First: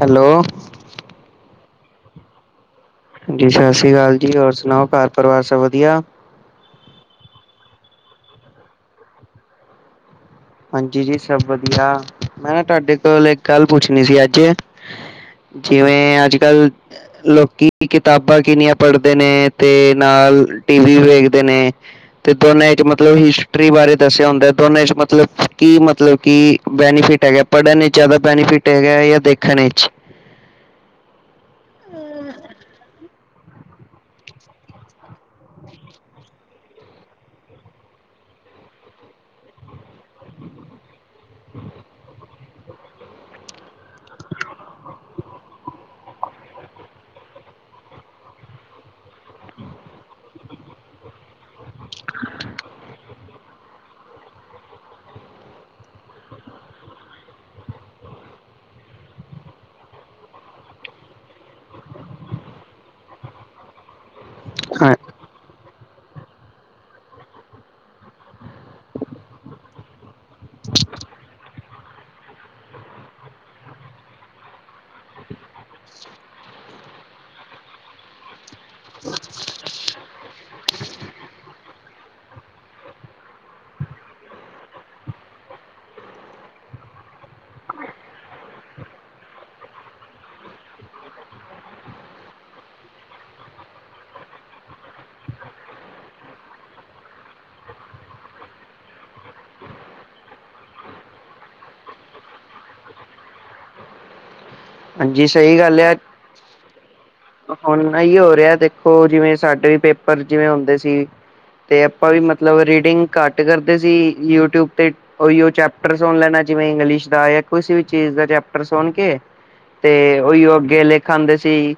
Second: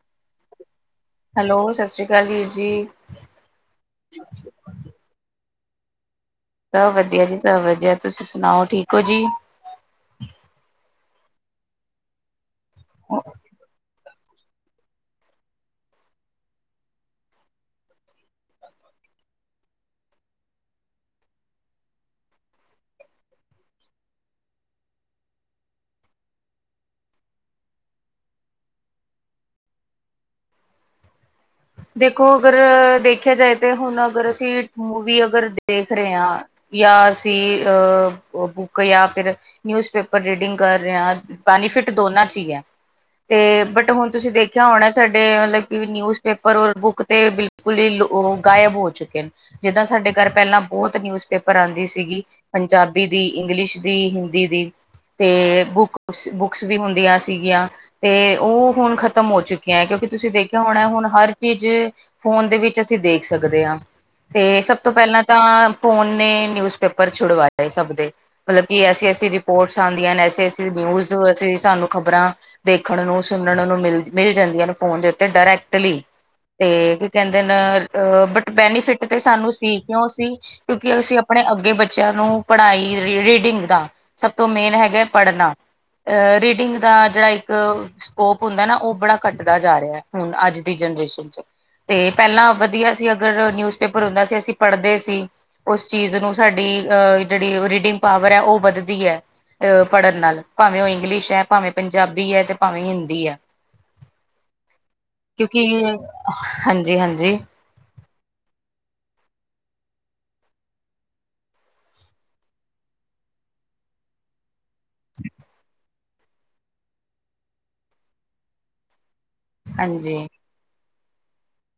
Hello. Hello ਸਸ੍ਰੀ ਕਾਲ ਵੀਰ ਜੀ। ਜੀ ਸਸੀ ਕਾਲ ਜੀ ਹੋਰ ਸੁਣਾਓ ਘਰ ਪਰਿਵਾਰ ਸਬ ਵਦੀਆਂ। ਸਬ ਵਦੀਆਂ ਜੀ ਸਬ ਵਦੀਆਂ, ਤੁਸੀਂ ਸੁਣਾਓ ਠੀਕ ਓ ਜੀ। ਹਾਂਜੀ ਜੀ ਸਬ ਵਦੀਆਂ ਮੈਂ ਨਾ ਤੁਆਡੇ ਕੋਲ਼ ਇੱਕ ਗੱਲ ਪੁੱਛਣੀ ਸੀ ਆੱਜ ਜਿਵੇਂ ਆੱਜ-ਕੱਲ ਲੋਕੀ ਕਿਤਾਬਾਂ ਕਿੰਨੀਆਂ ਪੜ੍ਹਦੇ ਨੇ ਤੇ ਨਾਲ ਟੀ ਵੀ ਵੇਖਦੇ ਨੇ ਤੇ ਦੋਂਨੇਂ ਚ ਮਤਲਬ ਹਿਸਟਰੀ ਬਾਰੇ ਦੱਸਿਆ ਹੁੰਦਾ ਦੋਂਨੇਂ ਚ ਮਤਲਬ ਕੀ ਮਤਲਬ ਕਿ ਬੈਨੀਫਿਟ ਹੈਗਾ ਪੜ੍ਹਨ ਇੱਚ ਜਾਦਾ ਬੈਨੀਫਿਟ ਹੈਗਾ ਥਾ ਦੇਖਣ ਇੱਚ। ਦੇਖੋਂ ਅਗਰ ਦੇਖਿਆਂ ਜਾਏ ਤੇ ਹੁਣ ਅਗਰ ਅਸੀਂ ਮੂਵੀ ਅਗਰ ਦੇਖ ਰਹੇ ਆ ਯਾ ਅਸੀਂ ਅ ਬੁੱਕ ਯਾ ਫਿਰ ਨਿਊਜ਼ਪੇਪ ਰ ਰੀਡਿੰਗ ਕਰ ਰਹੇਂ ਆ ਬੈਨੀਫਿਟ ਦੋਨਾਂ ਚ ਈ ਐ। ਤੇ ਬਟ ਹੁਣ ਤੁਸੀਂ ਦੇਖਿਆਂ ਹੋਣਾ ਸਾਡੇ ਮਲਬ ਨਿਊਜ਼ ਪੇਪਰ ਔਰ ਬੁੱਕ ਤੇ ਬਿਲਕੁਲ ਈ ਲੋ ਗਾਇਬ ਹੋ ਚੁੱਕੇ ਨੇ। ਜਿੱਦਾਂ ਸਾਡੇ ਕਰ ਪੈਲਾਂ ਬੋਹਤ ਨਿਊਜ਼ ਪੇਪਰ ਆਂਦੀ ਸੀਗੀ। ਪੰਜਾਬੀ ਦੀ, ਇੰਗਲਿਸ਼ ਦੀ, ਹਿੰਦੀ ਦੀ। ਤੇ ਬੁੱਕ ਸ ਬੁੱਕਸ ਵੀ ਹੁੰਦੀਆਂ ਸੀਗੀਆ। ਤੇ ਉਹ ਹੁਣ ਖ਼ਤਮ ਹੋ ਚੁੱਕੀਆਂ ਕਿਉਂਕਿ ਤੁਸੀਂ ਦੇਖਿਆ ਹੋਣਾ ਹੁਣ ਹਰ ਚੀਜ਼ ਫ਼ੋਨ ਦੇ ਵਿੱਚ ਅਸੀਂ ਦੇਖ ਸਕਦੇ ਆ ਤੇ ਸਭ ਤੋਂ ਹਾਂ ਪੈਲਾਂ ਦਾ ਫ਼ੋਨ ਨੇ ਨਿਊਜ਼ ਪੇਪਰ ਛੁਡਵਾਏ ਸਭ ਦੇ। ਮਲਬ ਕਿ ਐਸੀ-ਐਸੀ ਰਿਪੋਰਟਸ ਆਂਦੀਆਂ ਨੇ ਐਸੀ-ਐਸੀ ਨਿਊਜ਼ ਅਸੀਂ ਸਾਨੂੰ ਖ਼ਬਰਾਂ ਦੇਖਣ ਨੂੰ ਸੁਣਨ ਨੂੰ ਮਿਲ, ਮਿਲ ਜਾਂਦੀਆਂ ਨੇ ਫ਼ੋਨ ਦੇ ਉੱਤੇ ਡਾਇਰੈਕਟਲੀ। ਤੇ ਕੀ ਕਹਿੰਦੇ ਨੇ ਅ ਬਟ ਬੈਨੀਫਿਟ ਤੇ ਸਾਨੂੰ ਸੀ ਕਿਉਂ ਸੀ ਕਿਉਂਕਿ ਅਸੀਂ ਆਪਣੇ ਅੱਗੇ ਬੱਚਿਆਂ ਨੂੰ ਪੜ੍ਹਾਈ ਰੀਡਿੰਗ ਦਾ ਸਭ ਤੋਂ ਮੇਨ ਹੈਗਾ ਪੜ੍ਹਨਾ। ਅਹ ਰੀਡਿੰਗ ਦਾ ਜੇੜਾ ਇੱਕ ਸਕੋਪ ਹੁੰਦਾ ਨਾ ਉਹ ਬੜਾ ਘੱਟਦਾ ਜਾ ਰਿਆ ਹੁਣ ਅੱਜ ਦੀ ਜੇਨਰੇਸ਼ਨ ਚ ਤੇ ਪੈਲਾਂ ਵਧੀਆਂ ਸੀ ਅਗਰ ਨਿਊਜ਼ਪੇਪਰ ਹੁੰਦਾ ਸੀ ਅਸੀਂ ਪੜ੍ਹਦੇ ਸੀ। ਉਸ ਚੀਜ਼ ਨੂੰ ਸਾਡੀ ਅਹ ਜੇੜੀ ਰੀਡਿੰਗ ਪਾਵਰ ਐ ਉਹ ਵੱਧਦੀ ਐ। ਅਹ ਪੜ੍ਹਨ ਨਾਲ ਭਾਵੇਂ ਉਹ ਇੰਗਲਿਸ਼ ਐ, ਭਾਵੇਂ ਪੰਜਾਬੀ ਐ ਤੇ ਭਾਵੇਂ ਹਿੰਦੀ ਐ। ਹਾਂਜੀ ਸਹੀ ਗੱਲ ਕਿਉਂਕਿ ਆ ਹਾਂਜੀ-ਹਾਂਜੀ। ਹੁਣ ਐਈਔ ਹੋ ਰਿਹਾ ਦੇਖੋਂ ਜਿਵੇਂ ਸਾਡੇ ਪੇਪਰ ਜਿਵੇਂ ਹੁੰਦੇ ਸੀ ਤੇ ਆਪਾਂ ਵੀ ਮਤਲਬ ਰੀਡਿੰਗ ਘੱਟ ਕਰਦੇ ਸੀ ਯੂਟਿਊਬ ਤੇ ਉਹੀਓ ਚੈਪਟਰ ਸੁਣ ਲੈਣਾ ਜਿਵੇਂ ਇੰਗਲਿਸ਼ ਦਾ ਜਾਂ ਕਿਸੇ ਵੀ ਚੀਜ਼ ਦਾ ਚੈਪਟਰ ਸੁਣ ਕੇ ਤੇ ਹਾਂਜੀ ਉਹੀਓ ਅੱਗੇ ਲਿਖ ਆਂਦੇ ਸੀ।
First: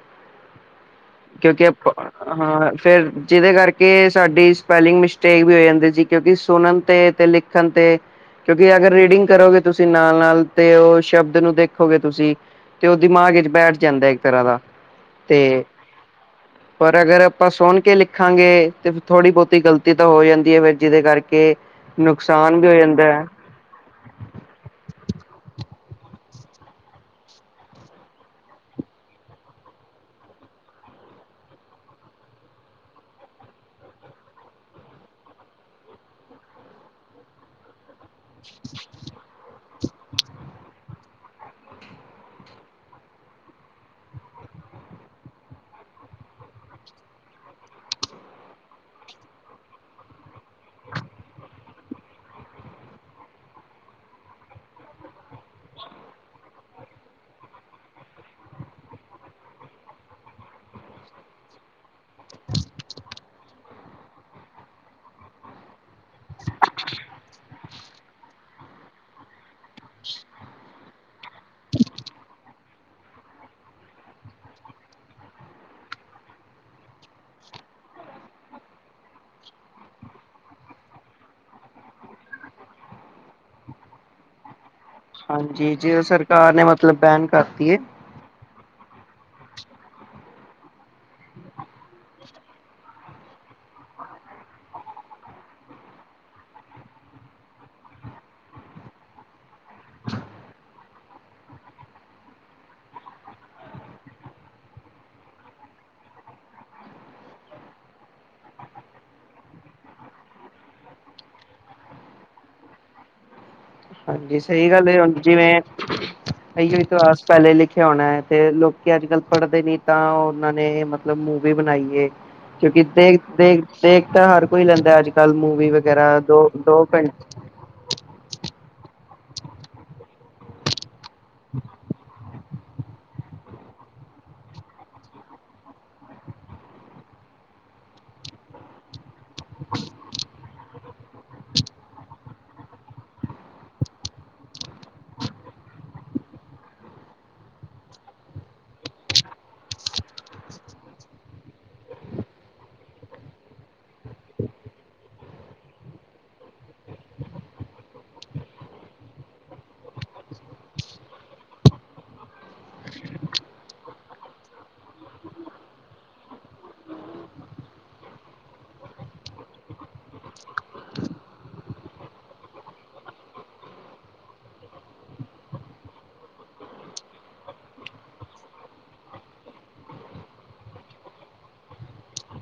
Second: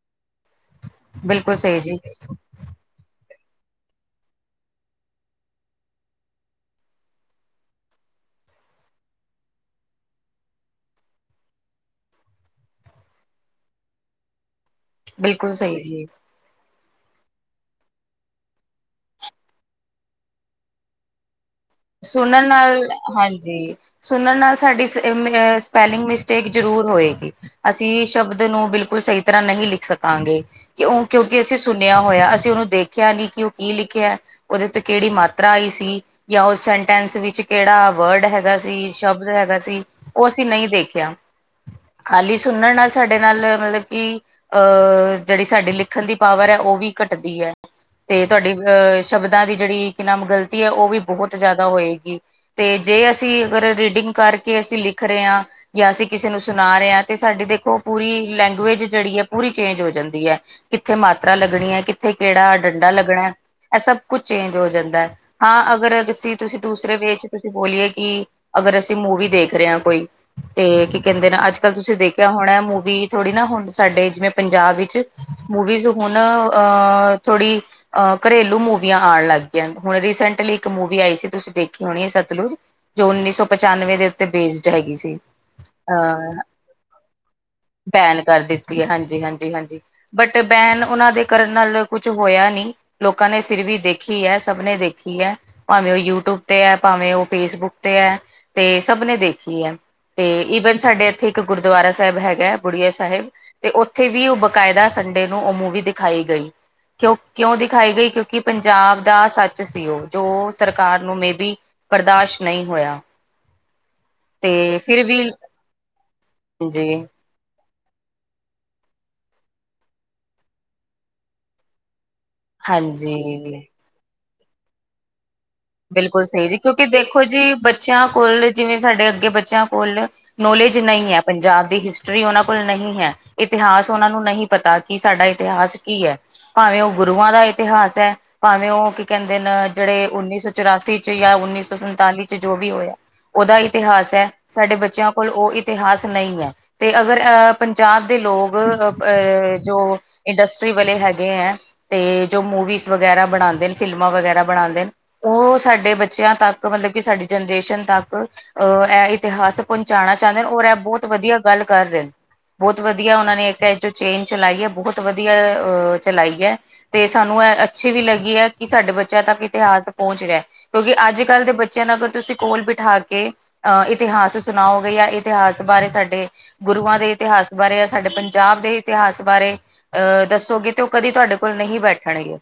ਬਿਲਕੁਲ ਕਿਉਂਕਿ ਸਹੀ ਆਪ ਜੀ, ਆ ਹਾਂ ਫ਼ੇਰ ਜਿਦੇ ਕਰਕੇ ਸਾਡੀ ਸਪੈਲਿੰਗ ਮਿਸਟੇਕ ਵੀ ਹੋ ਜਾਂਦੀ ਸੀ ਕਿਉਂਕਿ ਸੁਣਨ ਤੇ-ਤੇ ਲਿਖ ਖਣ ਤੇ ਕਿਉਂਕਿ ਅਗਰ ਰੀਡਿੰਗ ਕਰੋਗੇ ਤੁਸੀਂ ਨਾਲ-ਨਾਲ ਤੇ ਉਹ ਸ਼ਬਦ ਨੂੰ ਦੇਖੋਗੇ ਤੁਸੀਂ। ਤੇ ਉਹ ਦਿਮਾਗ ਇਚ ਬੈਠ ਜਾਂਦਾ ਇੱਕ ਤਰਾ ਦਾ। ਬਿਲਕੁਲ ਤੇ ਸਈ ਜੀ। ਪਰ ਅਗਰ ਆਪਾਂ ਸੁਣ ਕੇ ਲਿਖਾਂਗੇ ਤੇ ਥੋੜ੍ਹੀ ਬੋਹਤੀ ਗ਼ਲਤੀ ਤਾਂ ਹੋ ਜਾਂਦੀ ਐ ਫੇਰ ਜਿਦੇ ਕਰਕੇ ਸੁਣਨ ਨੁਕਸਾਨ ਵੀ ਹੋ ਨਾਲ ਜਾਂਦਾ ਹੈ ਹਾਂਜੀ ਸੁਣਨ ਨਾਲ਼ ਸਾਡੀ ਸਪੈਲਿੰਗ ਮਿਸਟੇਕ ਜ਼ਰੂਰ ਹੋਏਗੀ। ਅਸੀਂ ਸ਼ਬਦ ਨੂੰ ਬਿਲਕੁਲ ਸਈ ਤਰ੍ਹਾਂ ਨਹੀ ਲਿਖ ਸਕਾਂਗੇ। ਕਿਉ ਕਿਉਂਕਿ ਅਸੀਂ ਸੁਣਿਆ ਹੋਇਆ ਅਸੀਂ ਓਨੂੰ ਦੇਖਿਆ ਨੀ ਕਿ ਓ ਕੀ ਲਿਖਿਆ। ਉਦੇ ਉੱਤੇ ਕੇੜੀ ਮਾਤਰਾ ਆਈ ਸੀ ਜਾਂ ਉਹ ਸੈਂਟੈਂਸ ਵਿੱਚ ਕੇੜਾ ਵਲਡ ਹੈਗਾ ਸੀ, ਸ਼ਬਦ ਹੈਗਾ ਸੀ, ਓ ਅਸੀਂ ਨਈ ਦੇਖਿਆ। ਖਾਲੀ ਸੁਣਨ ਨਾਲ ਸਾਡੇ ਨਾਲ ਮਤਲਬ ਕਿ ਅ ਜੇੜੀ ਸਾਡੀ ਲਿਖਣ ਦੀ ਪਾਵਰ ਐ ਓ ਵੀ ਘੱਟਦੀ ਐ। ਤੇ ਤੁਹਾਡੀ ਅਹ ਸ਼ਬਦਾਂ ਦੀ ਜੇੜੀ ਕਿ ਨਾਮ ਗ਼ਲਤੀ ਹੈ ਉਹ ਵੀ ਬੋਹਤ ਜਾਦਾ ਹੋਏਗੀ। ਤੇ ਜੇ ਅਸੀਂ ਅਗਰ ਰੀਡਿੰਗ ਕਰਕੇ ਅਸੀਂ ਲਿਖ ਰੇ ਆ ਯਾ ਅਸੀਂ ਕਿਸੇ ਨੂੰ ਸੁਣਾ ਰਹੇ ਹਾਂ ਤੇ ਸਾਡੀ ਦੇਖੋ ਪੂਰੀ ਲੈਂਗੁਏਜ ਜੇੜੀ ਐ ਪੂਰੀ ਚੇਂਜ ਹੋ ਜਾਂਦੀ ਐ। ਕਿੱਥੇ ਮਾਤਰਾ ਲੱਗਣੀ ਏ, ਕਿੱਥੇ ਕਿਹੜਾ ਡੰਡਾ ਲੱਗਣਾ। ਇਹ ਸਭ ਕੁਛ ਚੇਂਜ ਹੋ ਜਾਂਦਾ, ਹਾਂ ਅਗਰ ਅਸੀ ਤੁਸੀਂ ਦੂਸਰੇ ਵੇ ਚ ਤੁਸੀਂ ਬੋਲੀਏ ਕਿ ਅਗਰ ਅਸੀਂ ਮੂਵੀ ਦੇਖ ਰਹੇ ਹਾਂ ਕੋਈ ਤੇ ਕੀ ਕਹਿੰਦੇ ਨੇ ਅੱਜ ਕੱਲ੍ਹ ਤੁਸੀਂ ਦੇਖਿਆ ਹੋਣਾ ਮੂਵੀ ਥੋੜ੍ਹੀ ਨਾ ਹੁਣ ਸਾਡੇ ਜਿਵੇਂ ਪੰਜਾਬ ਵਿੱਚ ਮੁੂਵੀਜ਼ ਹੁਣ ਅ ਥੋੜੀ ਅਹ ਘਰੇਲੂ ਮੂਵੀਆਂ ਆਉਣ ਲੱਗ ਗਈਆਂ, ਹੁਣ ਰੀਸੈਂਟਲੀ ਇੱਕ ਮੂਵੀ ਆਈ ਸੀ ਤੁਸੀਂ ਦੇਖੀ ਹੋਣੀ ਸਤਲੁਜ, ਜੋ ਉੱਨੀ ਸੌ ਪਚਾਨਵੇਂ ਦੇ ਉੱਤੇ ਬੇਸ ਹੈਗੀ ਸੀ ਹਾਂਜੀ ਜੇ ਅ ਸਰਕਾਰ ਨੇ ਮਤਲਬ ਬੈਨ ਕਰਤੀ ਹੈ ਬੈਨ ਕਰ ਦਿੱਤੀ। ਹਾਂਜੀ, ਹਾਂਜੀ, ਹਾਂਜੀ ਬਟ ਬੈਨ ਉਹਨਾਂ ਦੇ ਕਰਨ ਨਾਲ ਕੁਛ ਹੋਇਆ ਨੀ ਲੋਕਾਂ ਨੇ ਫਿਰ ਵੀ ਦੇਖੀ ਹੈ, ਸਭ ਨੇ ਦੇਖੀ ਹੈ। ਭਾਵੇਂ ਉਹ ਯੂਟਿਊਬ ਤੇ ਆ, ਭਾਵੇਂ ਉਹ ਫੇਸਬੁੱਕ ਤੇ ਆ, ਤੇ ਸਭਨੇ ਦੇਖੀ ਆ। ਤੇ ਈਵਨ ਸਾਡੇ ਇੱਥੇ ਇੱਕ ਗੁਰਦੁਆਰਾ ਸਾਹਿਬ ਹੈਗਾ, ਬੁੜੀਆ ਸਾਹਿਬ ਤੇ ਉੱਥੇ ਵੀ ਉਹ ਬਕਾਇਦਾ ਸੰਡੇ ਨੂੰ ਉਹ ਮੂਵੀ ਦਿਖਾਈ ਗਈ। ਕਿਉਂ, ਕਿਉਂ ਦਿਖਾਈ ਗਈ ਕਿਉਂਕਿ ਪੰਜਾਬ ਦਾ ਸੱਚ ਸੀ ਉਹ। ਜੋ ਸਰਕਾਰ ਨੂੰ ਮੇਬੀ ਬਰਦਾਸ਼ ਨਹੀਂ ਹੋਇਆ। ਹਾਂਜੀ, ਸਹੀ ਤੇ ਗੱਲ ਏ ਫਿਰ ਹੁਨ, ਵੀ ਜਿਵੇਂ [unintelligible] ਜੀ ਅ ਪਹਿਲੇ ਲਿਖਿਆ ਹੋਣਾ ਹੈ ਤੇ ਲੋਕ ਅੱਜ ਕੱਲ੍ਹ ਪੜ੍ਹਦੇ ਨਹੀਂ ਤਾਂ ਉਹਨਾਂ ਨੇ ਮਤਲਬ ਮੂਵੀ ਬਣਾਈ ਏ ਕਿਉਂਕਿ ਦੇਖ, ਹਾਂਜੀ ਦੇਖ, ਦੇਖ ਤਾਂ ਹਰ ਕੋਈ ਲੈਂਦਾ ਅੱਜੱਕ ਕਲ ਮੂਵੀ ਵਗੈਰਾ ਬਿਲਕੁਲ ਸਹੀ ਦੋ, ਜੀ ਦੋ ਕਿਉਂਕਿ ਘੰਟ ਦੇਖੋ [unintelligible] ਬੱਚਿਆਂ ਕੋਲ ਜਿਵੇਂ ਸਾਡੇ ਅੱਗੇ ਬੱਚਿਆਂ ਕੋਲ ਨੌਲੇਜ ਨਹੀਂ ਹੈ ਪੰਜਾਬ ਦੀ ਹਿਸਟਰੀ ਉਹਨਾ ਕੋਲ ਨਹੀਂ ਹੈ ਇਤਿਹਾਸ ਉਹਨਾਂ ਨੂੰ ਨਹੀਂ ਪਤਾ, ਕਿ ਸਾਡਾ ਇਤਿਹਾਸ ਕੀ ਹੈ ਭਾਵੇਂ ਉਹ ਗੁਰੂਆਂ ਦਾ ਇਤਿਹਾਸ ਹੈ, ਭਾਵੇਂ ਉਹ ਕੀ ਕਹਿੰਦੇ ਨੇ ਜਿਹੜੇ ਉੱਨੀ ਸੌ ਚੁਰਾਸੀ ਚ ਯਾ ਉੱਨੀ ਸੌ ਸੰਤਾਲੀ ਚ ਜੋ ਵੀ ਹੋਇਆ, ਉਹਦਾ ਇਤਿਹਾਸ ਹੈ, ਸਾਡੇ ਬੱਚਿਆਂ ਕੋਲ ਉਹ ਇਤਿਹਾਸ ਨਹੀਂ ਹੈ। ਤੇ ਅਗਰ ਅਹ ਪੰਜਾਬ ਦੇ ਲੋਕ ਅ ਅਹ ਜੋ ਇੰਡਸਟਰੀ ਵਾਲੇ ਹੈਗੇ ਆ ਤੇ ਜੋ ਮੂਵੀਜ਼ ਵਗੈਰਾ ਬਣਾਉਂਦੇ ਨੇ ਫਿਲਮਾਂ ਵਗੈਰਾ ਬਣਾਉਂਦੇ ਨੇ ਉਹ ਸਾਡੇ ਬੱਚਿਆਂ ਤੱਕ ਮਤਲਬ ਕਿ ਸਾਡੀ ਜਨਰੇਸ਼ਨ ਤੱਕ ਅਹ ਇਹ ਇਤਿਹਾਸ ਪਹੁੰਚਾਣਾ ਚਾਹੁੰਦੇ ਔਰ ਇਹ ਬਹੁਤ ਵਧੀਆ ਗੱਲ ਕਰ ਰਹੇ ਨੇ ਬਹੁਤ ਵਧੀਆ ਉਹ ਨੇ ਇੱਕ ਜੋ ਚੇਨ ਚਲਾਈ ਆ ਬਹੁਤ ਵਧੀਆ ਚਲਾਈ ਏ। ਤੇ ਸਾਨੂੰ ਇਹ ਅੱਛੀ ਵੀ ਲੱਗੀ ਹੈ ਕਿ ਸਾਡੇ ਬੱਚਿਆਂ ਤੱਕ ਇਤਿਹਾਸ ਪਹੁੰਚ ਰਿਹਾ। ਕਿਉਂਕਿ ਅੱਜ ਕੱਲ੍ਹ ਦੇ ਬੱਚਿਆਂ ਨੂੰ ਅਗਰ ਤੁਸੀਂ ਕੋਲ ਬਿਠਾ ਕੇ ਅਹ ਇਤਿਹਾਸ ਸੁਣਾਓਗੇ ਜਾਂ ਇਤਿਹਾਸ ਬਾਰੇ ਸਾਡੇ ਗੁਰੂਆਂ ਦੇ ਇਤਿਹਾਸ ਬਾਰੇ ਜਾਂ ਸਾਡੇ ਪੰਜਾਬ ਦੇ ਇਤਿਹਾਸ ਬਾਰੇ ਅਹ ਦੱਸੋਗੇ ਤੇ ਉਹ ਕਦੀ ਤੁਹਾਡੇ ਕੋਲ ਨਹੀਂ ਬੈਠਣਗੇ।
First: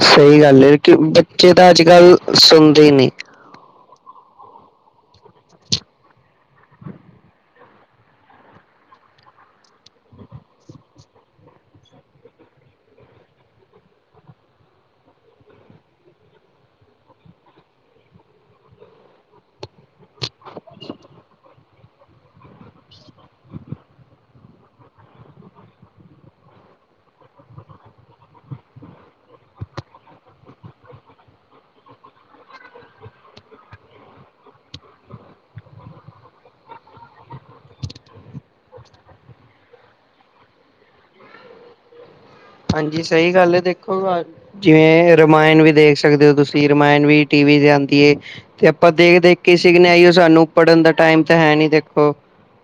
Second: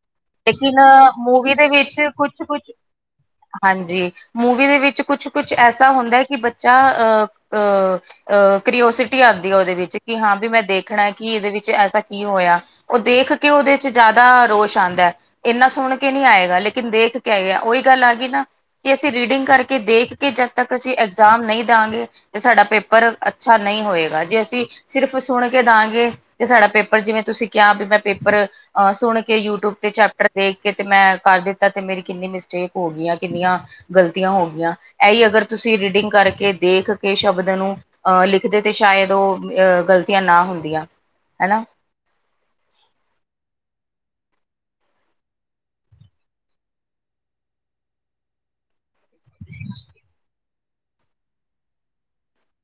ਸਹੀ ਤੇ ਗੱਲ ਕੀ ਹੈ ਨਾਂ ਕਿ ਬੱਚੇ ਮੂਵੀ ਦੇ ਤਾਂ ਅੱਜ ਵਿੱਚ ਕੱਲ੍ਹ ਕੁਛ- ਕੁਛ ਸੁਣਦੇ ਹੀ ਨਹੀਂ ਹਾਂਜੀ, ਮੂਵੀ ਦੇ ਵਿੱਚ ਕੁਛ -ਕੁਛ ਐਸਾ ਹੁੰਦਾ ਕਿ ਬੱਚਾ ਅਹ ਅ ਅਹ ਕਰਿਓਸਿਟੀ ਆਉਂਦੀ ਆ ਉਹਦੇ ਵਿੱਚ ਕਿ ਹਾਂ ਵੀ ਮੈਂ ਦੇਖਣਾ ਕਿ ਇਹਦੇ ਵਿੱਚ ਐਸਾ ਕੀ ਹੋਇਆ ਉਹ ਦੇਖ ਕੇ ਉਹਦੇ ਚ ਜ਼ਿਆਦਾ ਰੋਸ਼ ਆਦਾ ਇੰਨਾ ਸੁਣ ਕੇ ਨਹੀਂ ਆਏਗਾ [unintelligible] ਲੇਕਿਨ ਦੇਖ ਕੇ ਆ ਉਹੀ ਗੱਲ ਆ ਗਈ ਨਾ। ਤੇ ਅਸੀਂ ਰੀਡਿੰਗ ਕਰਕੇ ਦੇਖ ਕੇ ਜਦ ਤੱਕ ਅਸੀਂ ਇਗਜ਼ਾਮ ਨਹੀਂ ਦਾਂਗੇ ਤੇ ਸਾਡਾ ਪੇਪਰ ਅੱਛਾ ਨਹੀਂ ਹੋਏਗਾ ਜੇ ਅਸੀਂ ਸਿਰਫ ਸੁਣ ਕੇ ਦਵਾਂਗੇ ਤੇ ਸਾਡਾ ਪੇਪਰ ਜਿਵੇਂ ਤੁਸੀਂ ਕਿਹਾ ਭੀ ਮੈਂ ਪੇਪਰ ਸੁਣ ਕੇ ਯੂਟਿਊਬ ਤੇ ਚੈਪਟਰ ਦੇਖ ਕੇ ਤੇ ਮੈਂ ਕਰ ਦਿੱਤਾ ਤੇ ਮੇਰੀ ਕਿੰਨੀ ਮਿਸਟੇਕ ਹੋ ਗਈਆਂ ਕਿੰਨੀਆਂ ਗ਼ਲਤੀਆਂ ਹੋ ਗਈਆਂ ਇਹੀ ਅਗਰ ਤੁਸੀਂ ਰੀਡਿੰਗ ਕਰਕੇ, ਦੇਖ ਕੇ ਸ਼ਬਦ ਨੂੰ ਅਹ ਲਿਖਦੇ ਤੇ ਸ਼ਾਇਦ ਉਹ ਗ਼ਲਤੀਆਂ ਨਾ ਹੁੰਦੀਆਂ, ਹੈਨਾ। ਹਾਂਜੀ ਸਈ ਗੱਲ ਏ ਦੇਖੋ ਲਵਾ ਕੇ ਜਿਵੇਂ ਰਮਾਇਣ ਵੀ ਦੇਖ ਸਕਦੇ ਓ ਤੁਸੀਂ, ਰਮਾਇਣ ਵੀ ਟੀ ਵੀ ਤੇ ਆਂਦੀ ਏ। ਤੇ ਆਪਾਂ ਦੇਖ ਦੇਖ ਕੇ ਈ ਸਿਖਨਾ, ਐਈਓ ਸਾਨੂੰ ਪੜ੍ਹਨ ਦਾ ਟਾਈਮ ਤਾਂ ਹੈ ਨੀ ਦੇਖੋ।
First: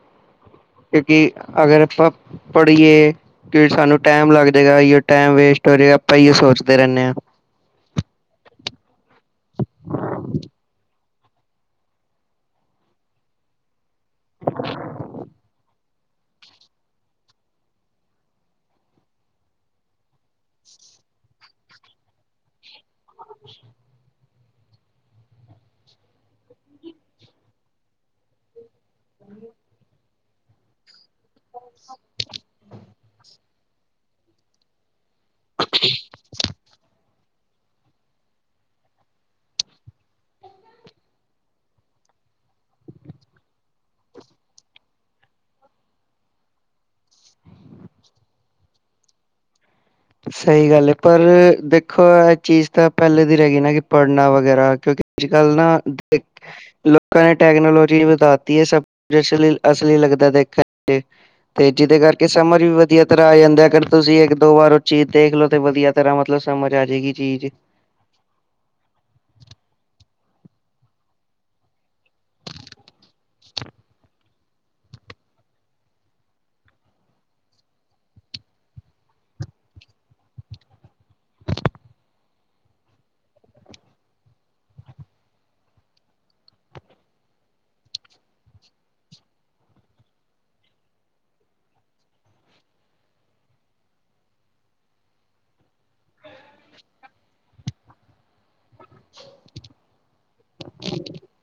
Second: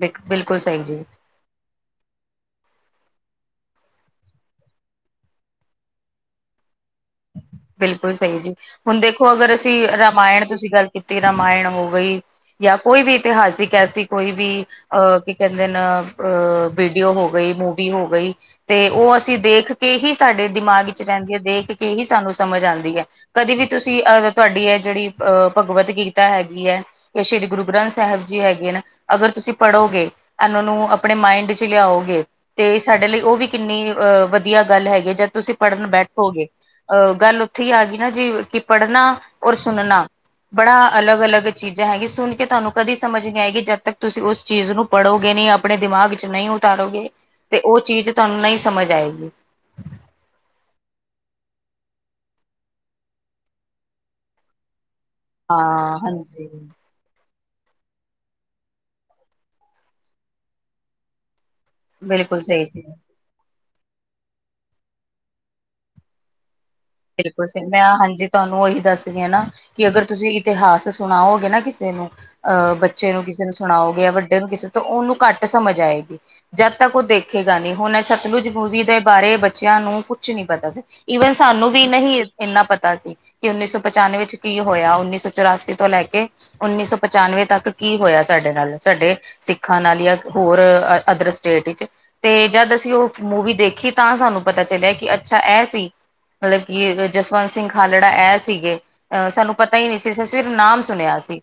ਬਿਲ ਬਿਲਕੁਲ ਸਈ ਜੀ। ਕਿਉਂਕਿ ਅਗਰ ਆਪਾਂ ਪੜ੍ਹੀਏ ਕੀ ਸਾਨੂੰ ਟੈਮ ਲੱਗ ਜੇਗਾ ਐਈਓ ਟੈਮ ਵੇਸਟ ਹੋ ਜੇ ਆਪਾਂ ਐਈਓ ਸੋਚਦੇ ਰੈਣੇ ਆਂ। ਬਿਲਕੁਲ ਸਈ ਜੀ, ਹੁਣ ਦੇਖੋ ਅਗਰ ਅਸੀਂ ਰਾਮਾਇਣ ਤੁਸੀਂ ਗੱਲ ਤੇ ਕੀਤੀ ਰਾਮਾਇਣ ਹੋ ਗਈ, ਜਾਂ ਕੋਈ ਵੀ ਇਤਿਹਾਸਿਕ ਐਸੀ ਕੋਈ ਵੀ ਅ ਕੀ ਕੈੈਦੇ ਨਾ ਅ ਵੀਡੀਓ ਹੋ ਗਈ, ਮੂਵੀ ਹੋ ਗਈ। ਤੇ ਓ ਅਸੀਂ ਦੇਖ ਕੇ ਹੀ ਸਾਡੇ ਦਿਮਾਗ ਵਿੱਚ ਰੈਂਦੀ ਐ, ਦੇਖ ਕੇ ਹੀ ਸਾਨੂੰ ਸਮਝ ਆਂਦੀ ਹੈ। ਕਦੀ ਵੀ ਤੁਸੀਂ ਅਹ ਤੁਆਡੀ ਐ ਜੜੀ ਅਹ ਭਗਵਤ ਗੀਤਾ ਹੈਗੀ ਐ। ਤੇ ਸ਼੍ਰੀ ਗੁਰੂ ਗ੍ਰੰਥ ਸੈਹਬ ਜੀ ਹੈਗੇ ਨੇ, ਅਗਰ ਤੁਸੀਂ ਪੜ੍ਹੋਗੇ ਏਨਾਂ ਨੂੰ ਆਪਣੇ ਮਾਇੰਡ 'ਚ ਲਿਆਓਗੇ, ਤੇ ਸਾਡੇ ਲਈ ਓ ਵੀ ਕਿੰਨੀ ਅਹ ਵਧੀਆ ਗੱਲ ਹੈਗੀ ਜਦ ਤੁਸੀਂ ਪੜ੍ਹਨ ਬੈਠੋਗੇ। ਅਹ ਗੱਲ ਓਥੇ ਈ ਆ ਗਈ ਨਾ ਜੀ ਕੀ ਪੜ੍ਹਨਾ ਔਰ ਸੁਣਨਾ। ਬੜਾ ਅਲੱਗ ਅਲੱਗ ਚੀਜ਼ਾਂ ਹੈਗੀ, ਸੁਣ ਕੇ ਤਾਨੂੰ ਕਦੀ ਸਮਝ ਨੀ ਆਏਗੀ। ਜਦ ਤੱਕ ਤੁਸੀਂ ਉਸ ਚੀਜ਼ ਨੂੰ ਪੜ੍ਹੋਗੇ ਨਈ ਆਪਣੇ ਦਿਮਾਗ 'ਚ ਨਈ ਉਤਾਰੋਗੇ ਤੇ ਓ ਚੀਜ਼ ਤਾਨੂੰ ਨਈ ਸਮਝ ਆਏਗੀ। ਸਈ ਗੱਲ ਏ, ਪਰ ਦੇਖੋ ਐ ਚੀਜ਼ ਤਾਂ ਪੈਲੇ ਦੀ ਰਏ ਗੀ ਨਾ, ਕੀ ਪੜ੍ਹਨਾ ਵਗੈਰਾ ਕਿਉਂਕਿ ਅਜ ਕਲ ਹਾਂ ਨਾ--ਲ ਹਾਂਜੀ ਕੈਂ ਟੈਕਨੋਲੋਜੀ ਵਧਾਤੀ ਏ ਸਭ ਕੁਛ ਅਸਲੀ -ਅਸਲੀ ਲਗਦਾ ਦੇਖਣ 'ਚ। ਤੇ ਜੀਦੇ ਕਰਕੇ ਬਿਲਕੁਲ ਸਮਰ ਸਹੀ ਵੀ ਜੀ ਵਧੀਆ ਤਰਾਂ ਆ ਜਾਂਦਾ ਅਗਰ ਤੁਸੀਂ ਇੱਕ ਦੋ ਵਾਰ ਓ ਚੀਜ਼ ਦੇਖ ਲੋ, ਤੇ ਵਧੀਆ ਤਰ੍ਹਾਂ ਮਤਲਬ ਸਮਝ ਆ ਜਾਏਗੀ ਬਿਲਕੁਲ ਚੀਜ਼। ਸਹੀ ਮੈਂ ਹਾਂਜੀ ਤਾਨੂੰ ਓਹੀ ਦੱਸ ਰੀ ਨਾ ਕੀ ਅਗਰ ਤੁਸੀਂ ਇਤਿਹਾਸ ਸੁਣਾਓਗੇ ਨਾ ਕਿਸੇ ਨੂੰ। ਅਹ ਬੱਚੇ ਨੂੰ ਕਿਸੇ ਨੂੰ ਸੁਣਾਓਗੇ, ਜਾਂ ਵੱਡੇ ਨੂੰ ਕਿਸੇ ਤੋਂ ਓਨੂੰ ਘੱਟ ਸਮਝ ਆਏਗੀ। ਜਦ ਤੱਕ ਓ ਦੇਖੇਗਾ ਨੀ, ਹੁਣ ਸਤਲੁਜ ਮੂਵੀ ਦੇ ਬਾਰੇ ਬੱਚਿਆਂ ਨੂੰ ਕੁਛ ਨੀ ਪਤਾ ਸੀ। ਈਵਨ ਸਾਨੂੰ ਵੀ ਨਹੀਂ ਏਨਾ ਪਤਾ ਸੀ। ਕੀ ਉੱਨੀ ਸੌ ਪਚਾਨਵੇਂ 'ਚ ਕੀ ਹੋਇਆ, ਉੱਨੀ ਸੌ ਚੁਰਾਸੀ ਤੋਂ ਲੈਕੇ। ਉੱਨੀ ਸੌ ਪਚਾਨਵੇਂ ਤੱਕ ਕੀ ਹੋਇਆ ਸਾਡੇ ਨਾਲ। ਸਾਡੇ ਸਿੱਖਾਂ ਨਾਲ ਜਾਂ ਹੋਰ ਅਦਰ ਸਟੇਟ ਇਚ। ਤੇ ਜਦ ਅਸੀਂ ਮੂਵੀ ਦੇਖੀ ਤਾਂ ਸਾਨੂੰ ਪਤਾ ਚੱਲਿਆ ਕੀ ਅੱਛਾ ਐ ਸੀ। ਮਲਬ ਕੀ ਜਸਵੰਤ ਸਿੰਘ ਖਾਲੜਾ ਐ ਸੀਗੇ। ਸਾਨੂੰ ਪਤਾ ਈ ਨੀ ਸੀ, ਅਸੀ ਸਿਰ ਨਾਮ ਸੁਣਿਆ ਸੀ।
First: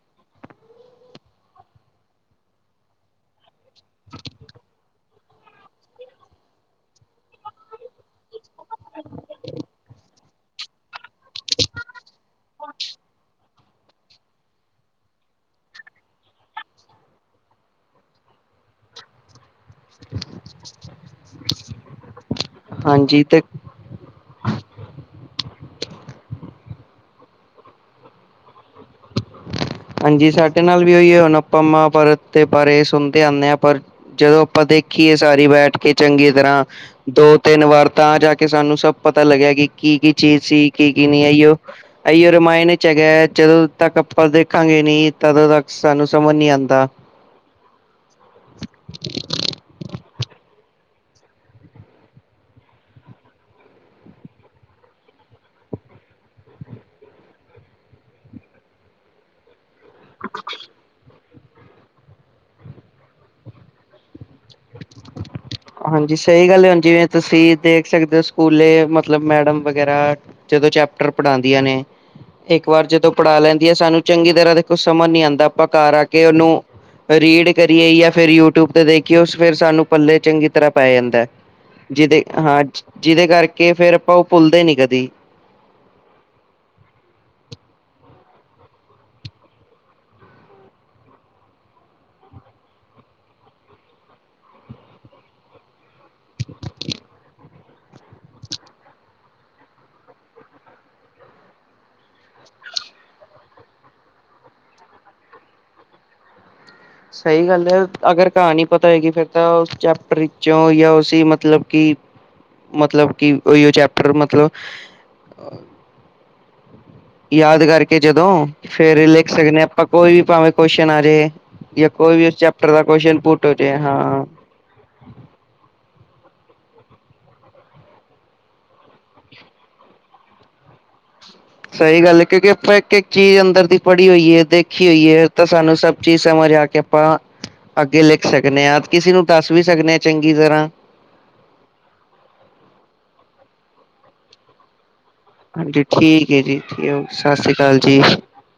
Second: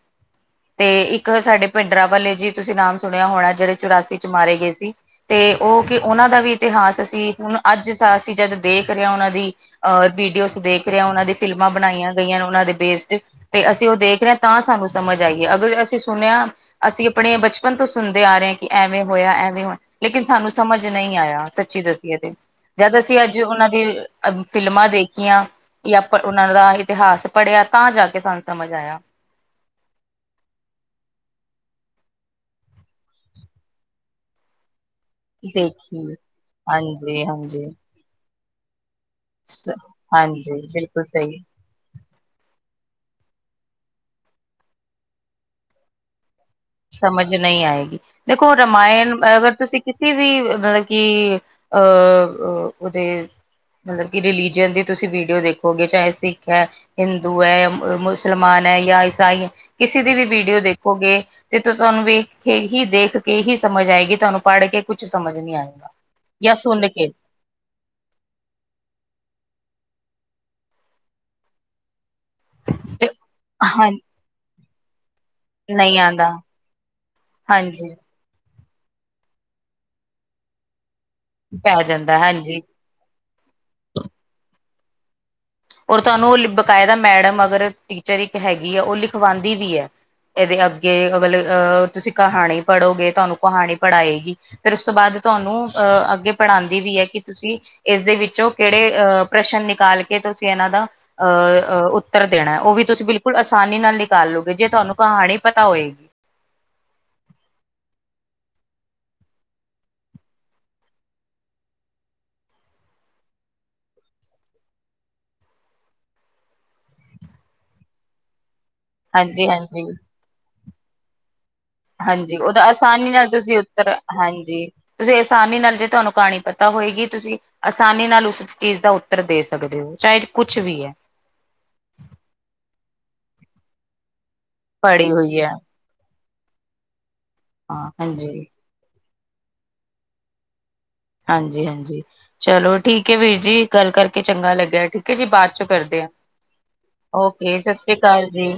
ਤੇ ਇੱਕ ਸਾਡੇ ਭਿੰਡਰਾਂ ਵਾਲੇ ਜੀ ਤੁਸੀਂ ਨਾਮ ਸੁਣਿਆ ਹੋਣਾ ਜੜੇ ਚੁਰਾਸੀ 'ਚ ਮਾਰੇ ਗਏ ਸੀ। ਤੇ ਓ ਕਿ ਓਨਾਂ ਦਾ ਵੀ ਇਤਿਹਾਸ ਅਸੀ ਹੁਣ ਅੱਜ ਅਸੀ ਜਦ ਦੇਖ ਰਿਆਂ ਓਨਾ ਦੀ ਅ ਵੀਡੀਓਜ਼ ਦੇਖ ਰਿਆਂ, ਓਨਾਂ ਦੀ ਫਿਲਮਾਂ ਬਣਾਈਆਂ ਗਈਆਂ ਓਨਾਂ ਬੇਸ ਤੇ। ਤੇ ਅਸੀਂ ਓ ਦੇਖ ਰੇ ਆ ਤਾਂ ਸਾਨੂੰ ਸਮਝ ਆਈ ਏ ਅਗਰ ਅਸੀਂ ਸੁਣਿਆ ਅਸੀਂ ਆਪਣੇ ਬਚਪਨ ਤੋਂ ਸੁਣਦੇ ਆ ਰੇ ਆ ਕੀ ਐਵੇਂ ਹੋਇਆ, ਐਵੇਂ ਹੋਇਆ। ਲੇਕਿਨ ਸਾਨੂੰ ਸਮਝ ਨਈ ਆਇਆ ਸੱਚੀ ਦੱਸੀਏ ਤੇ, ਜਦ ਅਸੀਂ ਹਾਂਜੀ ਅੱਜ ਤੇ ਓਨਾਂ ਦੀ ਫਿਲਮਾਂ ਦੇਖੀਆਂ ਜਾਂ ਓਨਾਂ ਦਾ ਇਤਿਹਾਸ ਪੜ੍ਹਿਆ, ਤਾਂ ਜਾ ਕੇ ਸਾਨੂੰ ਸਮਝ ਆਇਆ। ਹਾਂਜੀ ਸਾਡੇ ਨਾਲ ਵੀ ਓਈਓ, ਹੁਣ ਆਪਾਂ ਮਹਾਭਾਰਤ ਦੇ ਬਾਰੇ ਸੁਣਦੇ ਆਨੇ ਆਂ, ਪਰ ਜਦੋਂ ਆਪਾਂ ਦੇਖ ਦੇਖੀ ਏ ਸਾਰੀ ਬੈਠ ਕੇ ਦੇਖੀਏ ਚੰਗੀ ਤਰਾਂ, ਹਾਂਜੀ, ਦੋ ਹਾਂਜੀ, ਤਿੰਨ ਤਾਂ ਜਾ ਕੇ ਸਾਨੂੰ ਸਭ ਪਤਾ ਲਗਿਆ ਕਿ ਸ- ਕੀ- ਕੀ ਚੀਜ਼ ਹਾਂਜੀ ਸੀ ਕੀ ਬਿਲਕੁਲ -ਕੀ ਨੀ ਸਹੀ। ਐਈਓ- ਅਈਓ ਰਮਾਇਣ 'ਚ ਹੈਗਾ, ਜਦੋ ਤਕ ਆਪਾਂ ਦੇ ਦੇਖਾਂਗੇ ਨੀ, ਤਦੋਂ ਤੱਕ ਸਾਨੂੰ ਸਮਝ ਨੀ ਆਂਦੀ। ਸਮਝ ਨਈ ਆਏਗੀ। ਦੇਖੋ ਰਮਾਇਣ ਅਗਰ ਤੁਸੀਂ ਕਿਸੇ ਵੀ ਮਲਬ ਕੀ ਅਹ ਅਹ ਓਦੇ ਮਤਲਬ ਕਿ ਰਿਲੀਜਯਨ ਦੀ ਤੁਸੀਂ ਵੀਡੀਓ ਦੇਖੋਗੇ ਚਾਹੇ ਸਿੱਖ ਆ ਹਿੰਦੂ ਐ, ਮੁਸਲਮਾਨ ਐ ਯਾਂ ਈਸਾਈ ਐ ਕਿਸੇ ਦੀ ਵੀ ਵੀਡੀਓ ਦੇਖੋਗੇ ਤੇ ਤੁਆਨੂੰ ਵੇਖ ਕੇ ਈ ਦੇਖ ਕੇ ਹੀ ਸਮਝ ਆਏਗੀ ਤੁਆਨੂੰ ਪੜ੍ਹ ਕੇ ਕੁਛ ਸਮਝ ਨੀ ਆਏਂਗਾ ਹਾਂਜੀ ਸਹੀ ਯਾਂ ਗੱਲ ਹੈ ਹੁਣ ਸੁਣ ਜਿਵੇਂ ਕੇ ਤੁਸੀਂ ਦੇਖ ਸਕਦੇ ਓ ਸਕੂਲੇ ਮਤਲਬ ਮੈਡਮ ਵਗੈਰਾ ਜਦੋਂ ਚੈਪਟਰ ਪੜ੍ਹਾਂਦੀਆਂ ਨੇ ਇੱਕ ਵਾਰ ਤੇ ਜਦੋਂ ਪੜ੍ਹਾ ਲੈਂਦੀਆ ਹਾਂ ਸਾਨੂੰ ਚੰਗੀ ਤਰ੍ਹਾਂ ਦੇਖੋ ਸਮਝ ਨੀ ਆਂਦਾ ਆਪਾ ਕਾਰ ਨਹੀਂ ਆ ਕੇ ਆਉਂਦਾ ਓਨੂੰ ਰੀਡ ਕਰੀਏ ਹਾਂਜੀ ਯਾ ਫਿਰ ਯੂਟਿਊਬ ਤੇ ਦੇਖੀਏ ਉਸ ਫਿਰ ਸਾਨੂੰ ਪੱਲੇ ਚੰਗੀ ਤਰ੍ਹਾਂ ਪੈ ਜਾਂਦਾ ਪੈ ਜਾਂਦਾ ਜਿਦੇ ਹਾਂਜੀ ਹਾਂ ਜਿਦੇ ਕਰਕੇ ਫੇਰ ਆਪਾਂ ਓ ਪੁੱਲਦੇ ਨੀ ਕਦੀ। ਔਰ ਤਾਨੂੰ ਓ ਬਕਾਇਦਾ ਮੈਡਮ ਅਗਰ ਟੀਚਰ ਇੱਕ ਹੈਗੀ ਐਂ ਓ ਲਿਖਵਾਂਦੀ ਵੀ ਐ। ਏਦੇ ਅੱਗੇ ਮਤਲਬ ਅਹ ਤੁਸੀਂ ਕਹਾਣੀ ਪੜ੍ਹੋਗੇ ਤੁਆਨੂੰ ਕਹਾਣੀ ਪੜ੍ਹਾਏਗੀ। ਫਿਰ ਉਸ ਤੋਂ ਬਾਅਦ ਤੁਆਨੂੰ ਅੱਗੇ ਪੜ੍ਹਾਂਦੀ ਵੀ ਐ ਕਿ ਤੁਸੀਂ ਇਸਦੇ ਵਿੱਚੋਂ ਕੇੜੇ ਅਹ ਪ੍ਰਸ਼ਨ ਨਿਕਾਲ ਕੇ ਤੋਂ ਚੈਨਾ ਦਾ ਅ ਅ ਉੱਤਰ ਦੇਣਾ ਓ ਵੀ ਤੁਸੀਂ ਬਿਲਕੁਲ ਆਸਾਨੀ ਨਾਲ ਨਿਕਾਲ ਲੋਗੇ ਜੇ ਤਾਨੂੰ ਕਹਾਨੀ ਪਤਾ ਹੋਏਗੀ। ਸਈ ਗੱਲ ਏ ਅਗਰ ਕਾਹਨੀ ਪਤਾ ਹੈਏਗੀ ਫਿਰ ਤਾਂ ਉਸ ਚੈਪਟਰ ਵਿੱਚੋਂ ਯਾਂ ਉਸੇ ਮਤਲਬ ਕਿ ਮਤਲਬ ਕਿ ਓਈਓ ਚੈਪਟਰ ਮਤਲਬ [unintelligible] ਯਾਦ ਕਰਕੇ ਜਦੋਂ ਫੇਰ ਲਿਖ ਸਕਣੇ ਆ ਆਪਾਂ ਹਾਂਜੀ-ਹਾਂਜੀ ਕੋਈ ਵੀ ਪਾਵੇਂ ਕੋਸ਼ਚਨ ਆ ਜੇ ਜੇ ਕੋਈ ਵੀ ਉਸ ਹਾਂਜੀ ਚੈਪਟਰ ਦਾ ਕੋਸਨ ਪੁਟ ਹੋਜੇ ਹਾਂ। ਜੀ। ਜੇ ਆਸਾਨੀ ਨਾਲ ਜੇ ਤਾਨੂੰ ਕਹਾਨੀ ਪਤਾ ਹੋਏਗੀ ਤੁਸੀਂ ਆਸਾਨੀ ਨਾਲ ਉਸ ਚੀਜ਼ ਦਾ ਉੱਤਰ ਦੇ ਸਕਦੇ ਓ ਚਾਏ ਕੁਛ ਵੀ ਏ। ਸਈ ਗੱਲ ਏ ਕਿਉਂਕਿ ਆਪਾਂ ਇੱਕ-ਇੱਕ ਚੀਜ਼ ਅੰਦਰ ਦੀ ਪੜ੍ਹੀ ਹੋਈਏ ਦੇਖੀ ਪੜ੍ਹੀ ਹੋਈਏ ਹੋਈ ਤਾਂ ਹੈ ਸਾਨੂੰ ਸਭ ਚੀਜ਼ ਸਮਝ ਆ ਕੇ ਆਪਾਂ ਹਾਂ ਅੱਗੇ ਲਿਖ ਹਾਂਜੀ ਸਕਣੇ ਆ, ਕਿਸੇ ਨੂੰ ਦੱਸ ਵੀ ਸਕਣੇ ਆਂ ਚੰਗੀ ਤਰ੍ਹਾਂ ਹਾਂਜੀ-ਹਾਂਜੀ ਚਲੋ ਠੀਕ ਏ ਵੀਰ ਜੀ ਗੱਲ ਕਰਕੇ ਚੰਗਾ ਲੱਗਿਆ ਠੀਕ ਕੇ ਅਸੀ ਬਾਅਦ ਚੋਂ ਹਾਂਜੀ ਕਰਦੇ ਆ ਠੀਕ ਹੈ ਜੀ ਠੀਕ, ਸਤਿ ਸ੍ਰੀ ਓਕੇ ਅਕਾਲ ਸਸਰੀ ਕਾਲ ਜੀ।